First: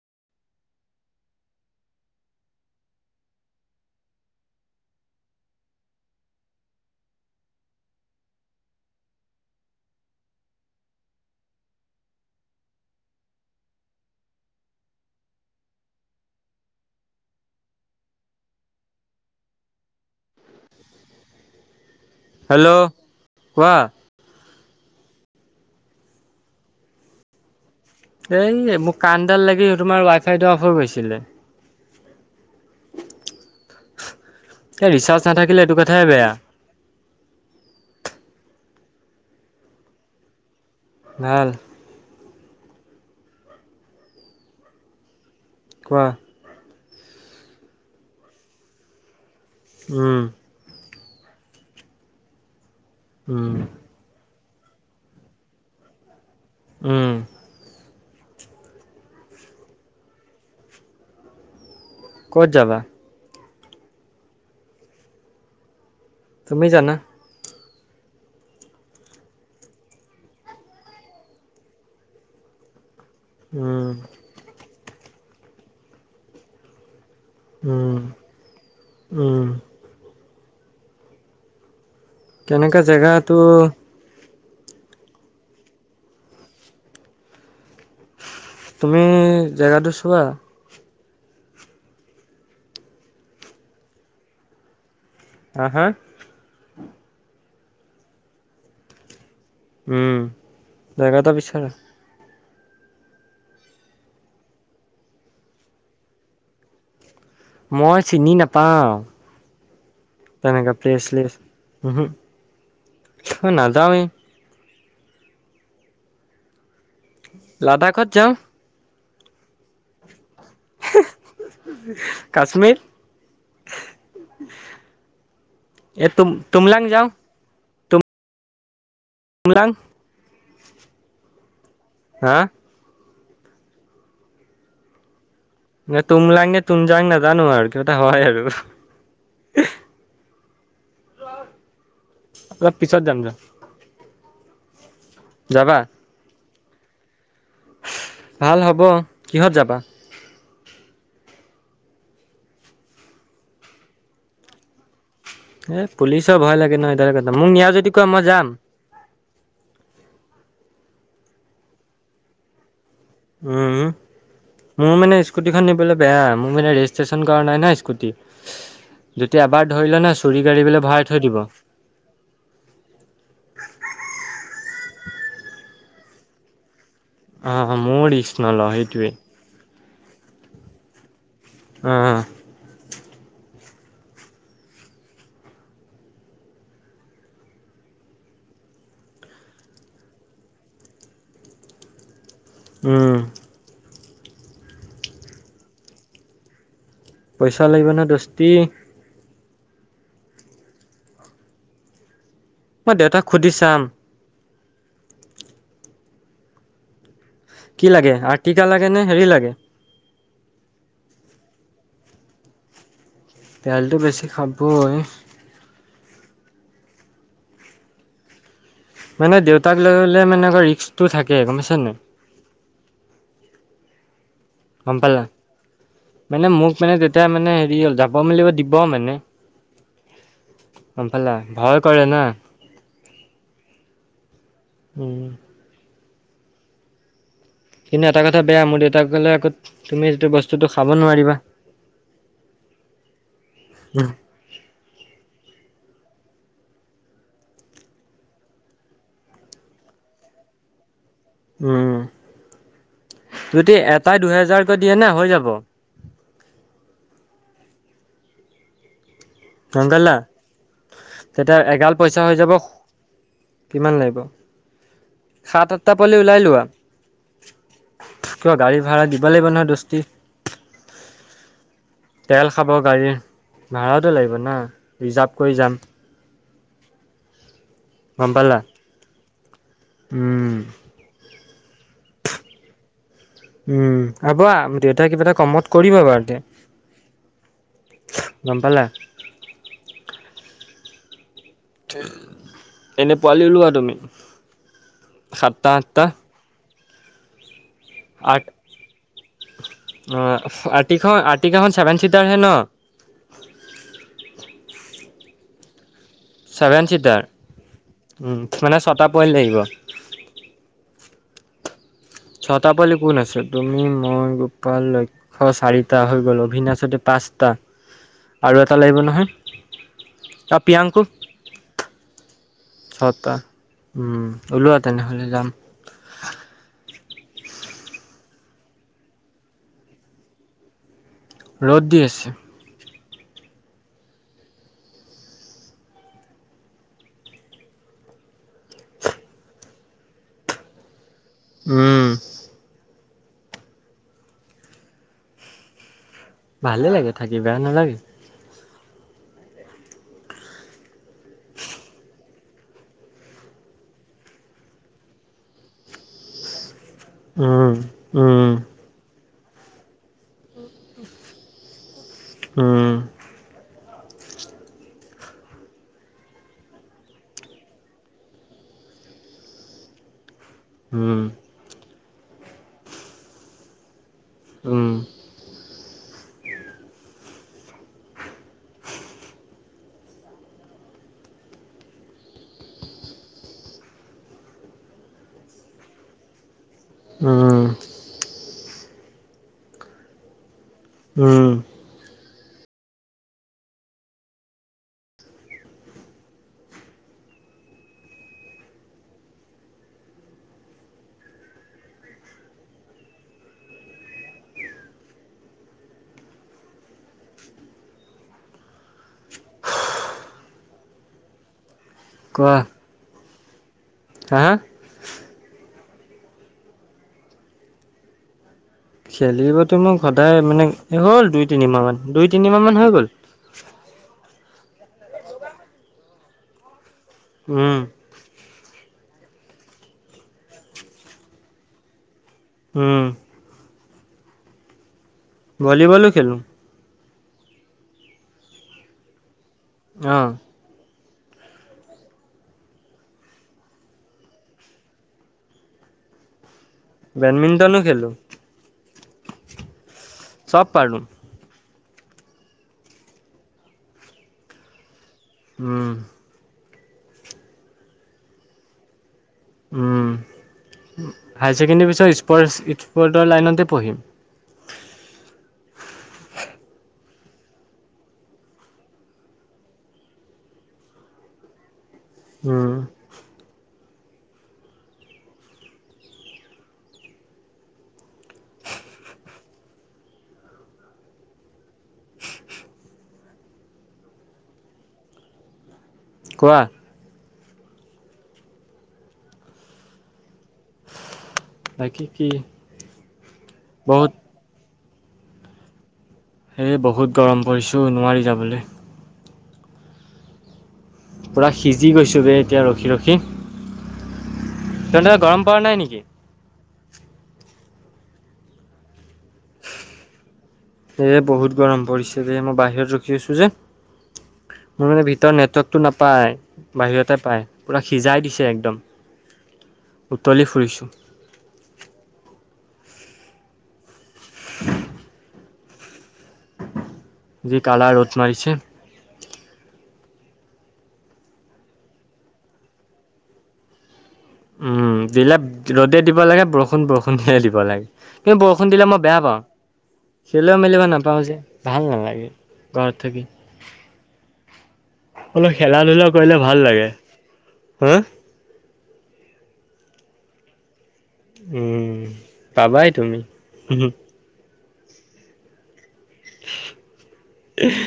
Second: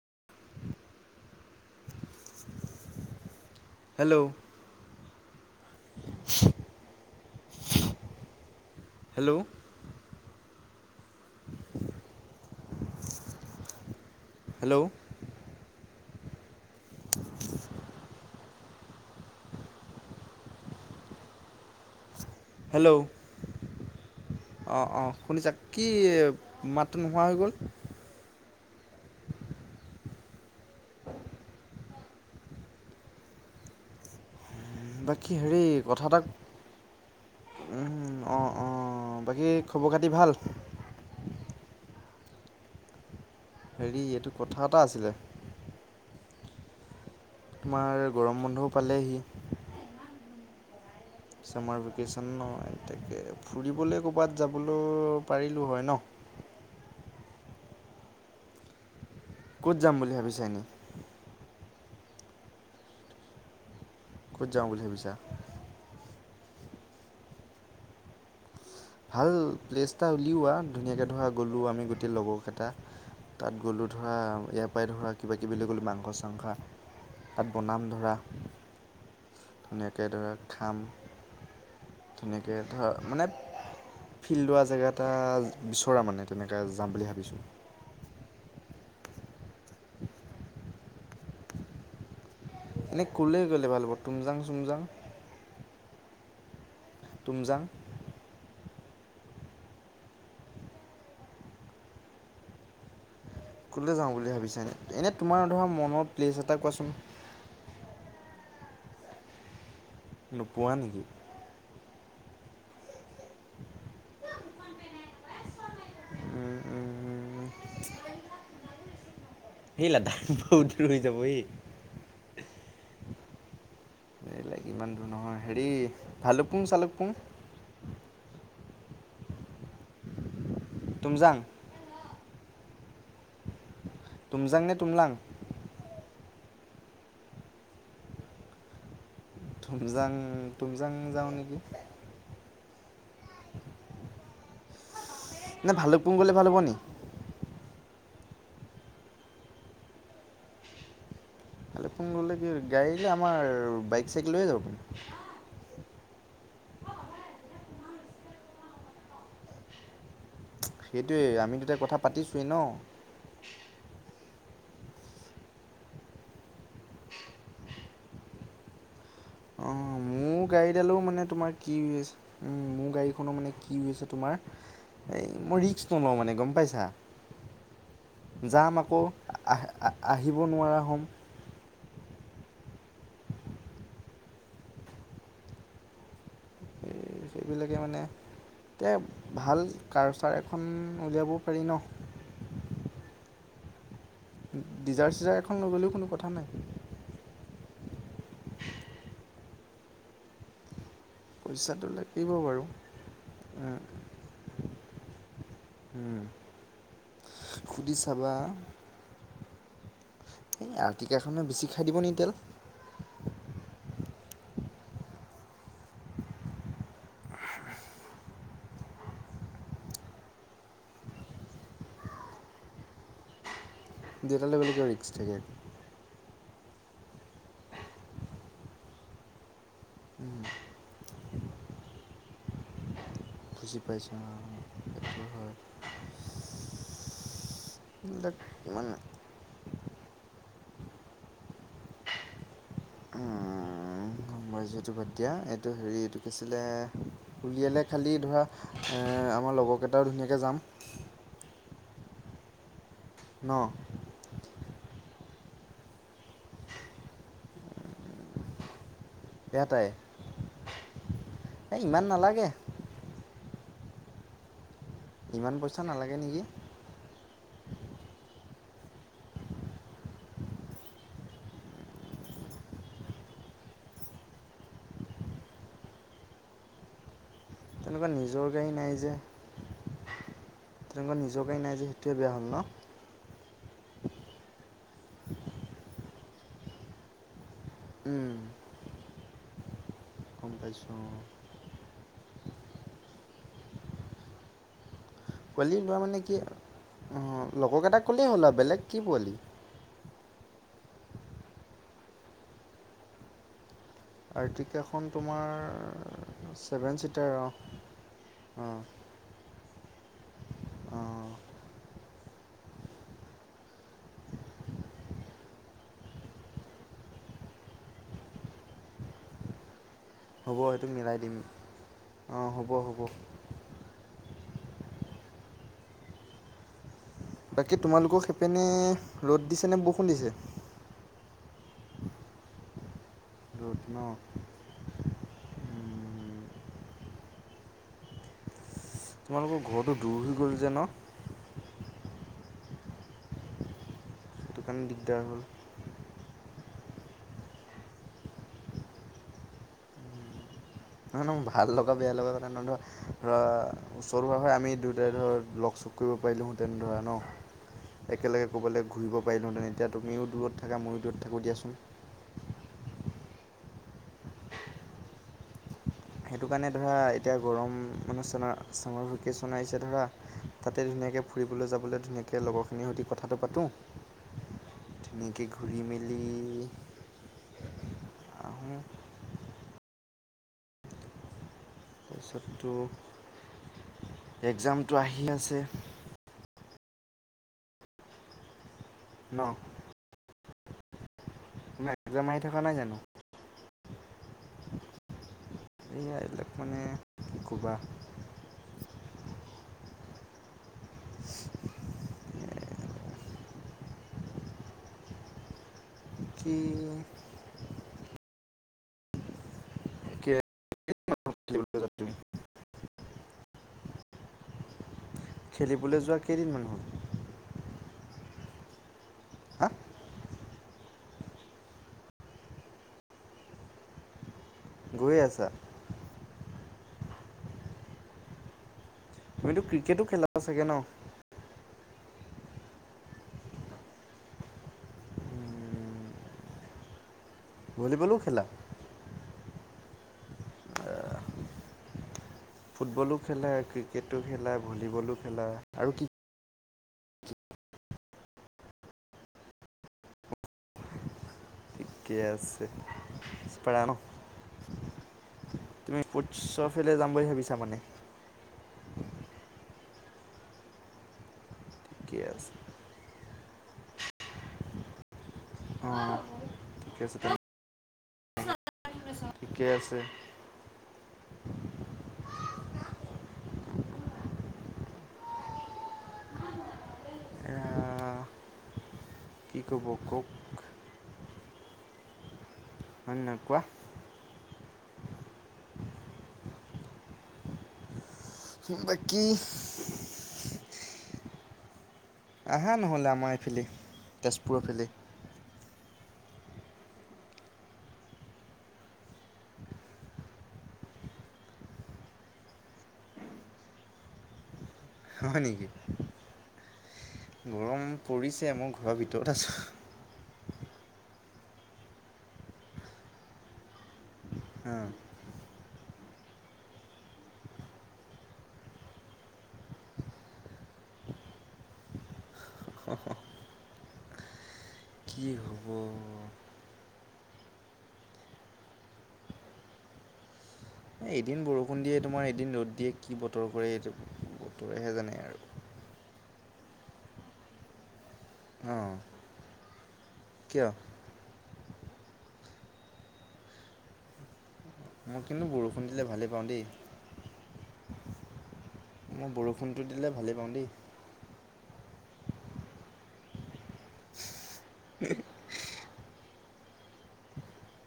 [inaudible] Hello hello, hello, [unintelligible] hello কোৱা। অঁ অঁ শুনিছা কি মাতটো নোহোৱা হৈ গ'ল। এই মোক কাণডাল লাগি তোমাৰ ৱাই ফাইটো অফ হৈ গৈছিলে। এই ৰিচাৰ্জ বাকী হেৰি নাথাকিলে এইটো কথা কথাইে এটা বেয়া। অঁ অঁ বাকী খবৰ খাতি ভাল। ভাল। হেৰি এইটো কথা এটা আছিলে। কোৱা। তোমাৰ গৰম বন্ধও পালেহি। ওম। ছামাৰ ভেকেশ্যন ন একে উম ফুৰিবলৈ ক'ৰবাত। যাবলৈ পাৰিলোঁ হয় ন। ওম। ক'ত যাম বুলি ভাবিছা এনে। ক'ত যাবা। ক'ত যাওঁ বুলি ভাবিছা। তুমি জানা। ভাল প্লেছ এটা উলিওৱা ধুনীয়াকে ধৰা গ'লোঁ আমি গোটেই লগৰকেইটা। তাত গ'লোঁ উম ধৰা ইয়াৰ পৰাই ধৰা কিবা কিবি লৈ গ'লো মাংস চাংস। তাত বনাম উম ধৰা উম ধুনীয়াকৈ ধৰা খাম। কেনেকা‌ জেগাটো। ফিল্ড লোৱা জেগা এটা বিচৰা মানে তেনেকৈ যাম বুলি ভাবিছোঁ। তুমি জেগাটো চোৱা। এনেই ক'লে গ'লে ভাল হ'ব তুমজাং চুমজাং। হা হা। তুমজাং। উম জগাটো বিচাৰা। ক'লৈ যাওঁ বুলি ভাবিছানে এনেই তোমাৰ ধৰা মনৰ প্লেছ এটা কোৱাচোন। মই চিনি নাপাওঁ তেনেকে নোপোৱা প্লেচ নেকি চেলেচ। উমহু নাযাওঁৱে। লাডাখত যাওঁ। সেই লাডাখ বহুত দোৰ হৈ যাব এই। এহ্। ইমান দূৰ নহয় হেৰি তুম ভালো পুং তুমলাং চালক যাওঁ পুং। মৰাং। তুমজাং। তুমজাং নে তুমলাং। তুমজাং তুমলাং নাজানোঁ আৰু কিবা এটা হয় আৰু। তুমজাং তুমজাং যাওঁ নেকি। তুমজাং পিছত যাম যোৱা। নাই ভালুকপুং গ'লে ভাল হ'ব নি। ভাল হ'ব কিহত যাবা। ভালুকপুং গ'লে কি গাড়ী যে আমাৰ বাইক চাইক লৈহে যাব পাৰিম। এ পুলিচৰ ভয় লাগে ন সেইটো কথা মোক নিয়া যদি কোৱা মই যাম। সেইটোৱে আমিগিটা কথা পাতিছোৱোৱেই ন। উম মোৰ মানে স্কুটিখন নিবলৈ বেয়া, মোৰ মানে ৰেজিষ্ট্ৰেশ্যন কৰা নাই নয়হ স্কুটি। যদি এবাৰ অঁ ধৰিলে নহয়। মোৰ গাড়ীডালেও মানে তোমাৰ কি আ হৈছে মোৰ গাড়ীখনো মানে কি হৈ আ হৈছে তোমাৰ। এই মই ৰিক্স নলওঁ মানে গম পাইছা। অ মইও নলও যাম আকৌ সেইটোৱে। আহ আহিব নোৱাৰা হ'ম। উম। এই সেইবিলাকে মানে। এ ভাল কাৰচাৰ এখন উলিয়াব পাৰি ন। উম। ডিজাৰ্ট চিজাৰ এখন লৈ গ'লেও কোনো কথা নাই। পইচা লাগিব ন দস্তি। পইচাটো লাগিব। মই দেউতাক সুধি চাম। হুম। কি লাগে আৰটিকা লাগে নে হেৰি লাগে। এই আতিকাখনে বেছি খাই দিব নি তেল। তেলটো বেছি খাবই হয়। মানে দেউতাক লৈলে মানে আকৌ ৰিক্কটো থাকে গমাইছ নে। দেতালৈ বলে কে গম ৰিক্স পালা থাকে। মানে মোক মানে তেতিয়া মানে হেৰি হ'ল যাব মেলিব দিব মানে। গম পালা ভয় কৰে না। বুজি পাইছোঁ উম হয়। কিন্তু এটা এইবিলাক কথা বেয়া মোৰ মানে দেউতাক কলে আকৌ তুমি যিটো বস্ত। টো খাব নোৱাৰিবা। মই যিহেতু ভদিয়া এইটো হেৰি এইটো কৈছিলে উলিয়ালে খালি ধৰা। আমাৰ লগৰকেইটাও ধুনীয়াকৈ যাম। উম ন যদি এটাই দুহেজাৰ। দিয়ে ন হৈ যাব। এটাই নকালা তেতিয়া এই এগাল ইমান পইচা হৈ নালাগে যাব। কিমান লাগিব ইমান সাত পইচা আঠটা নালাগে পালি ওলাই নেকি লোৱা। কিবা গাড়ী ভাড়া দিব লাগিব নহয় দস্তি। তেল খাব গাড়ীৰ ভাড়াত। লিব না ৰিজাৰ্ভ কৰি যাম। কা গম নিজৰ পালা গাড়ী নাই যে। উম। তেনেকুৱা নিজকে নাই যে সেইটোৱে বেয়া হ'ল ন। উম হব দেউতা কিবা এটা কমত কৰিব বু এতিয়া। গম পালা। গম পাইছোঁ এনে পোৱালি ওলোৱা তুমি। সাতটা পোৱালি লোৱা আঠটা মানে কি। লগৰকেইটা ক'লেই আঠ হ'ল আৰু বেলেগ কি পোৱালি। আ আৰ্টিকাখন ছেভেন চিটাৰ হে ন? আৰ্টিকেলখন তোমাৰ ছেভেন চিটাৰ? ছিটাৰ অঁ অঁ মানে ছটা পইণ্ট লাগিব। অঁ ছটা পোৱালি কোন আছে? তুমি, মই, গোপাল, লক্ষ্য চাৰিটা হৈ গল। অভিন আছে দুটা পাঁচটা আৰু এটা লাগিব নহয়। হ'ব আৰু সেইটো প্ৰিয়াংকু মিলাই দিম। অঁ হ'ব, হ'ব। ছটা উম ওলোৱা তেনেহলে যাম। বাকী তোমালোকৰ সিপিনে ৰ'দ দিছে নে বৰষুণ দিছে? ৰ'দ দি আছে। ৰ'দ ন তোমালোকৰ ঘৰটো দূৰ হৈ গ'ল যে ন? উম। সেইটো কাৰণে দিগদাৰ হ'ল। ভালে লাগে থাকি, বেয়া নালাগে। নহয় ভাল লগা বেয়া লগা কথা নহয় ধৰ। ধৰা ওচৰ হোৱা হৈ আমি দুয়োটাই ধৰ লগ চক কৰিব পাৰিম। পাৰিলোঁ হেঁতেন ধৰা ন। উম একেলগে উম কবালে ঘূৰিব পাৰিলোহেঁতেন। এতিয়া তুমিও দূৰত থাকা, মইয়ো দূৰত থাকোঁ দিয়াচোন। অঁ। সেইটো কাৰণে ধৰা এতিয়া গৰম মানুহ চ চামাৰ ভেকেচন আহিছে ধৰা তাতে উম ধুনীয়াকে ফুৰিবলৈ যাবলে ধুনীয়াকৈ লগৰখিনিৰ সৈতে কথাটো পাতোঁ। উ। ধুনীয়াকৈ ঘূৰি মেলি আহোঁ। তাৰপিছতটো একজামটো আহি আছে। উ। ন? উম। [unintelligible] মাৰি থকা নাই জানো? এই এইবিলাক মানে কি কবা। কি খেলিবলৈ যোৱা তুমি কোৱা। হা? খেলিবলে যোৱা কেইদিনমান হল? হা খেলিবতো মোৰ সদায় মানে হ'ল দুই তিনিমাহ মান। দুই তিনিমাহ মান হৈ গ'ল। [inaudible] হৈ আছা। উম। তুমিতো ক্ৰিকেটো খেলা চাগে ন? হু। ভলিবলো খেলো। ভলীবলো খেলা? অঁ। ফুটবলো খেলা, ক্ৰিকেটো খেলা, ভলীবলো খেলা আৰু কি বেডমিণ্টনো খেলো। চব পাৰো। ঠিকে আছে [unintelligible] ন উম, তুমি [unintelligible] ফালে যাম বুলি ভাবিছা মানে? উম, হাই ছেকেণ্ডৰী ঠিকে পিছত আছে স্পৰ্টছ, স্পৰ্টৰ লাইনতে পঢ়িম। অঁ [inaudible] ঠিকে আছে। তুমি ঠিকে আছে। উম। এয়া কি ক'ব কওঁক। হয় ন কোৱা। কোৱা। বাকী। নাই কি। আহা নহ'লে আমাৰ এইফালি বহুত তেজপুৰৰ ফালে। এই বহুত গৰম পৰিছোঁ নোৱাৰি যাবলৈ। পূৰা সিজি গৈছোঁগৈ এতিয়া ৰখি ৰখি। তে গৰম পৰা নাই নেকি। গৰম পৰিছে মোৰ ঘৰৰ ভিতৰত আছে। এ বহুত গৰম পৰিছে দে মই বাহিৰত ৰখি আছো যে হা মোৰ মানে ভিতৰত নেটৱৰ্কটো নাপায় বাহিৰতে পায় পুৰা সিজাই দিছে একদম উম। উতলি ফুৰিছোঁ। কি [inaudible] হ'ব যি কালা ৰদ মাৰিছে। এদিন বৰষুণ দিয়ে তোমাৰ এদিন ৰ'দ দিয়ে কি বতৰ কৰে এইটো! বতৰেহে উম জানে আৰু যিলাক ৰ'দে দিব লাগে বৰষুণ বৰষুণে দিব লাগে। তুমি বৰষুণ দিলে অঁ মই বেয়া পাওঁ। খেলও কিয় মেলিব নাপাওঁ যে ভাল নালাগে ঘৰত থাকি। মই কিন্তু অলপ খেলা বৰষুণ দিলে ধূলা ভালেই কৰিলে পাওঁ দেই ভাল লাগে, হা? মই বৰষুণটো দিলে ভালেই পাওঁ দেই। উম পাবাই তুমি। [unintelligible] উ [unintelligible]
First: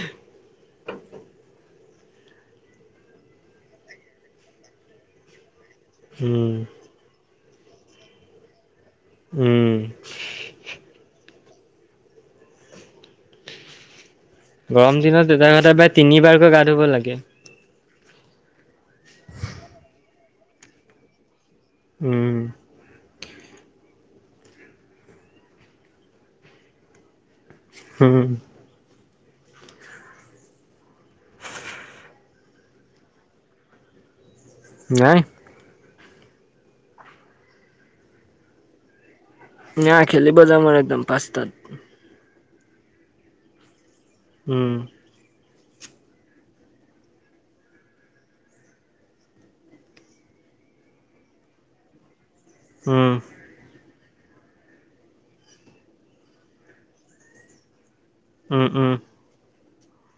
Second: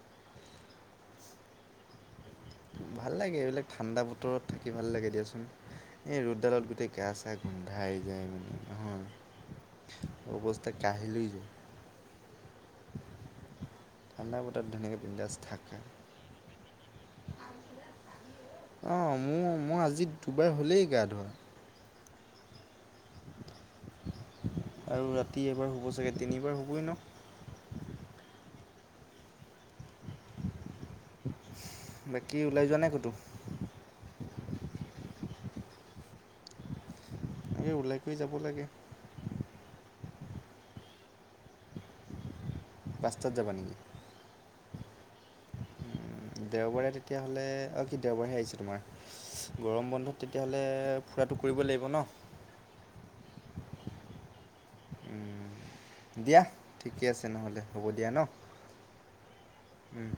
ভাল লাগে এইবিলাক ঠাণ্ডা বতৰত থাকি ভাল লাগে দিয়াচোন, এই উম ৰ'দডালত গোটেই গা চা গ গোন্ধাই যায় মানে হ উম অৱস্থা কাঢ়িল হৈ যায়। ঠাণ্ডা বতৰত গৰম ধুনীয়াকৈ বিন্দাছ দিনত এটা কথা থাকা বেয়া তিনিবাৰকৈ গা ধুব লাগে। অঁ মোৰ মই আজি দুবাৰ হলেই গা ধোৱা। উম। আৰু ৰাতি এবাৰ শুব চাগে তিনিবাৰ হুবই ন। হম। বাকী ওলাই যোৱা নাই ক'তো? নাই। ওলাই গৈ যাব লাগে। ন খেলিব যাম একদম পাঁচ তাত। পাঁচটাত যাবা নেকি? উম। দেওবাৰে তেতিয়াহ'লে অঁ কি দেওবাৰে আহিছো তোমাৰ গৰম বন্ধত তেতিয়াহ'লে খুৰাটো কৰিব লাগিব ন? হম। ন দিয়া ঠিকে আছে নহ'লে হ'ব দিয়া। ন উম উম। উম।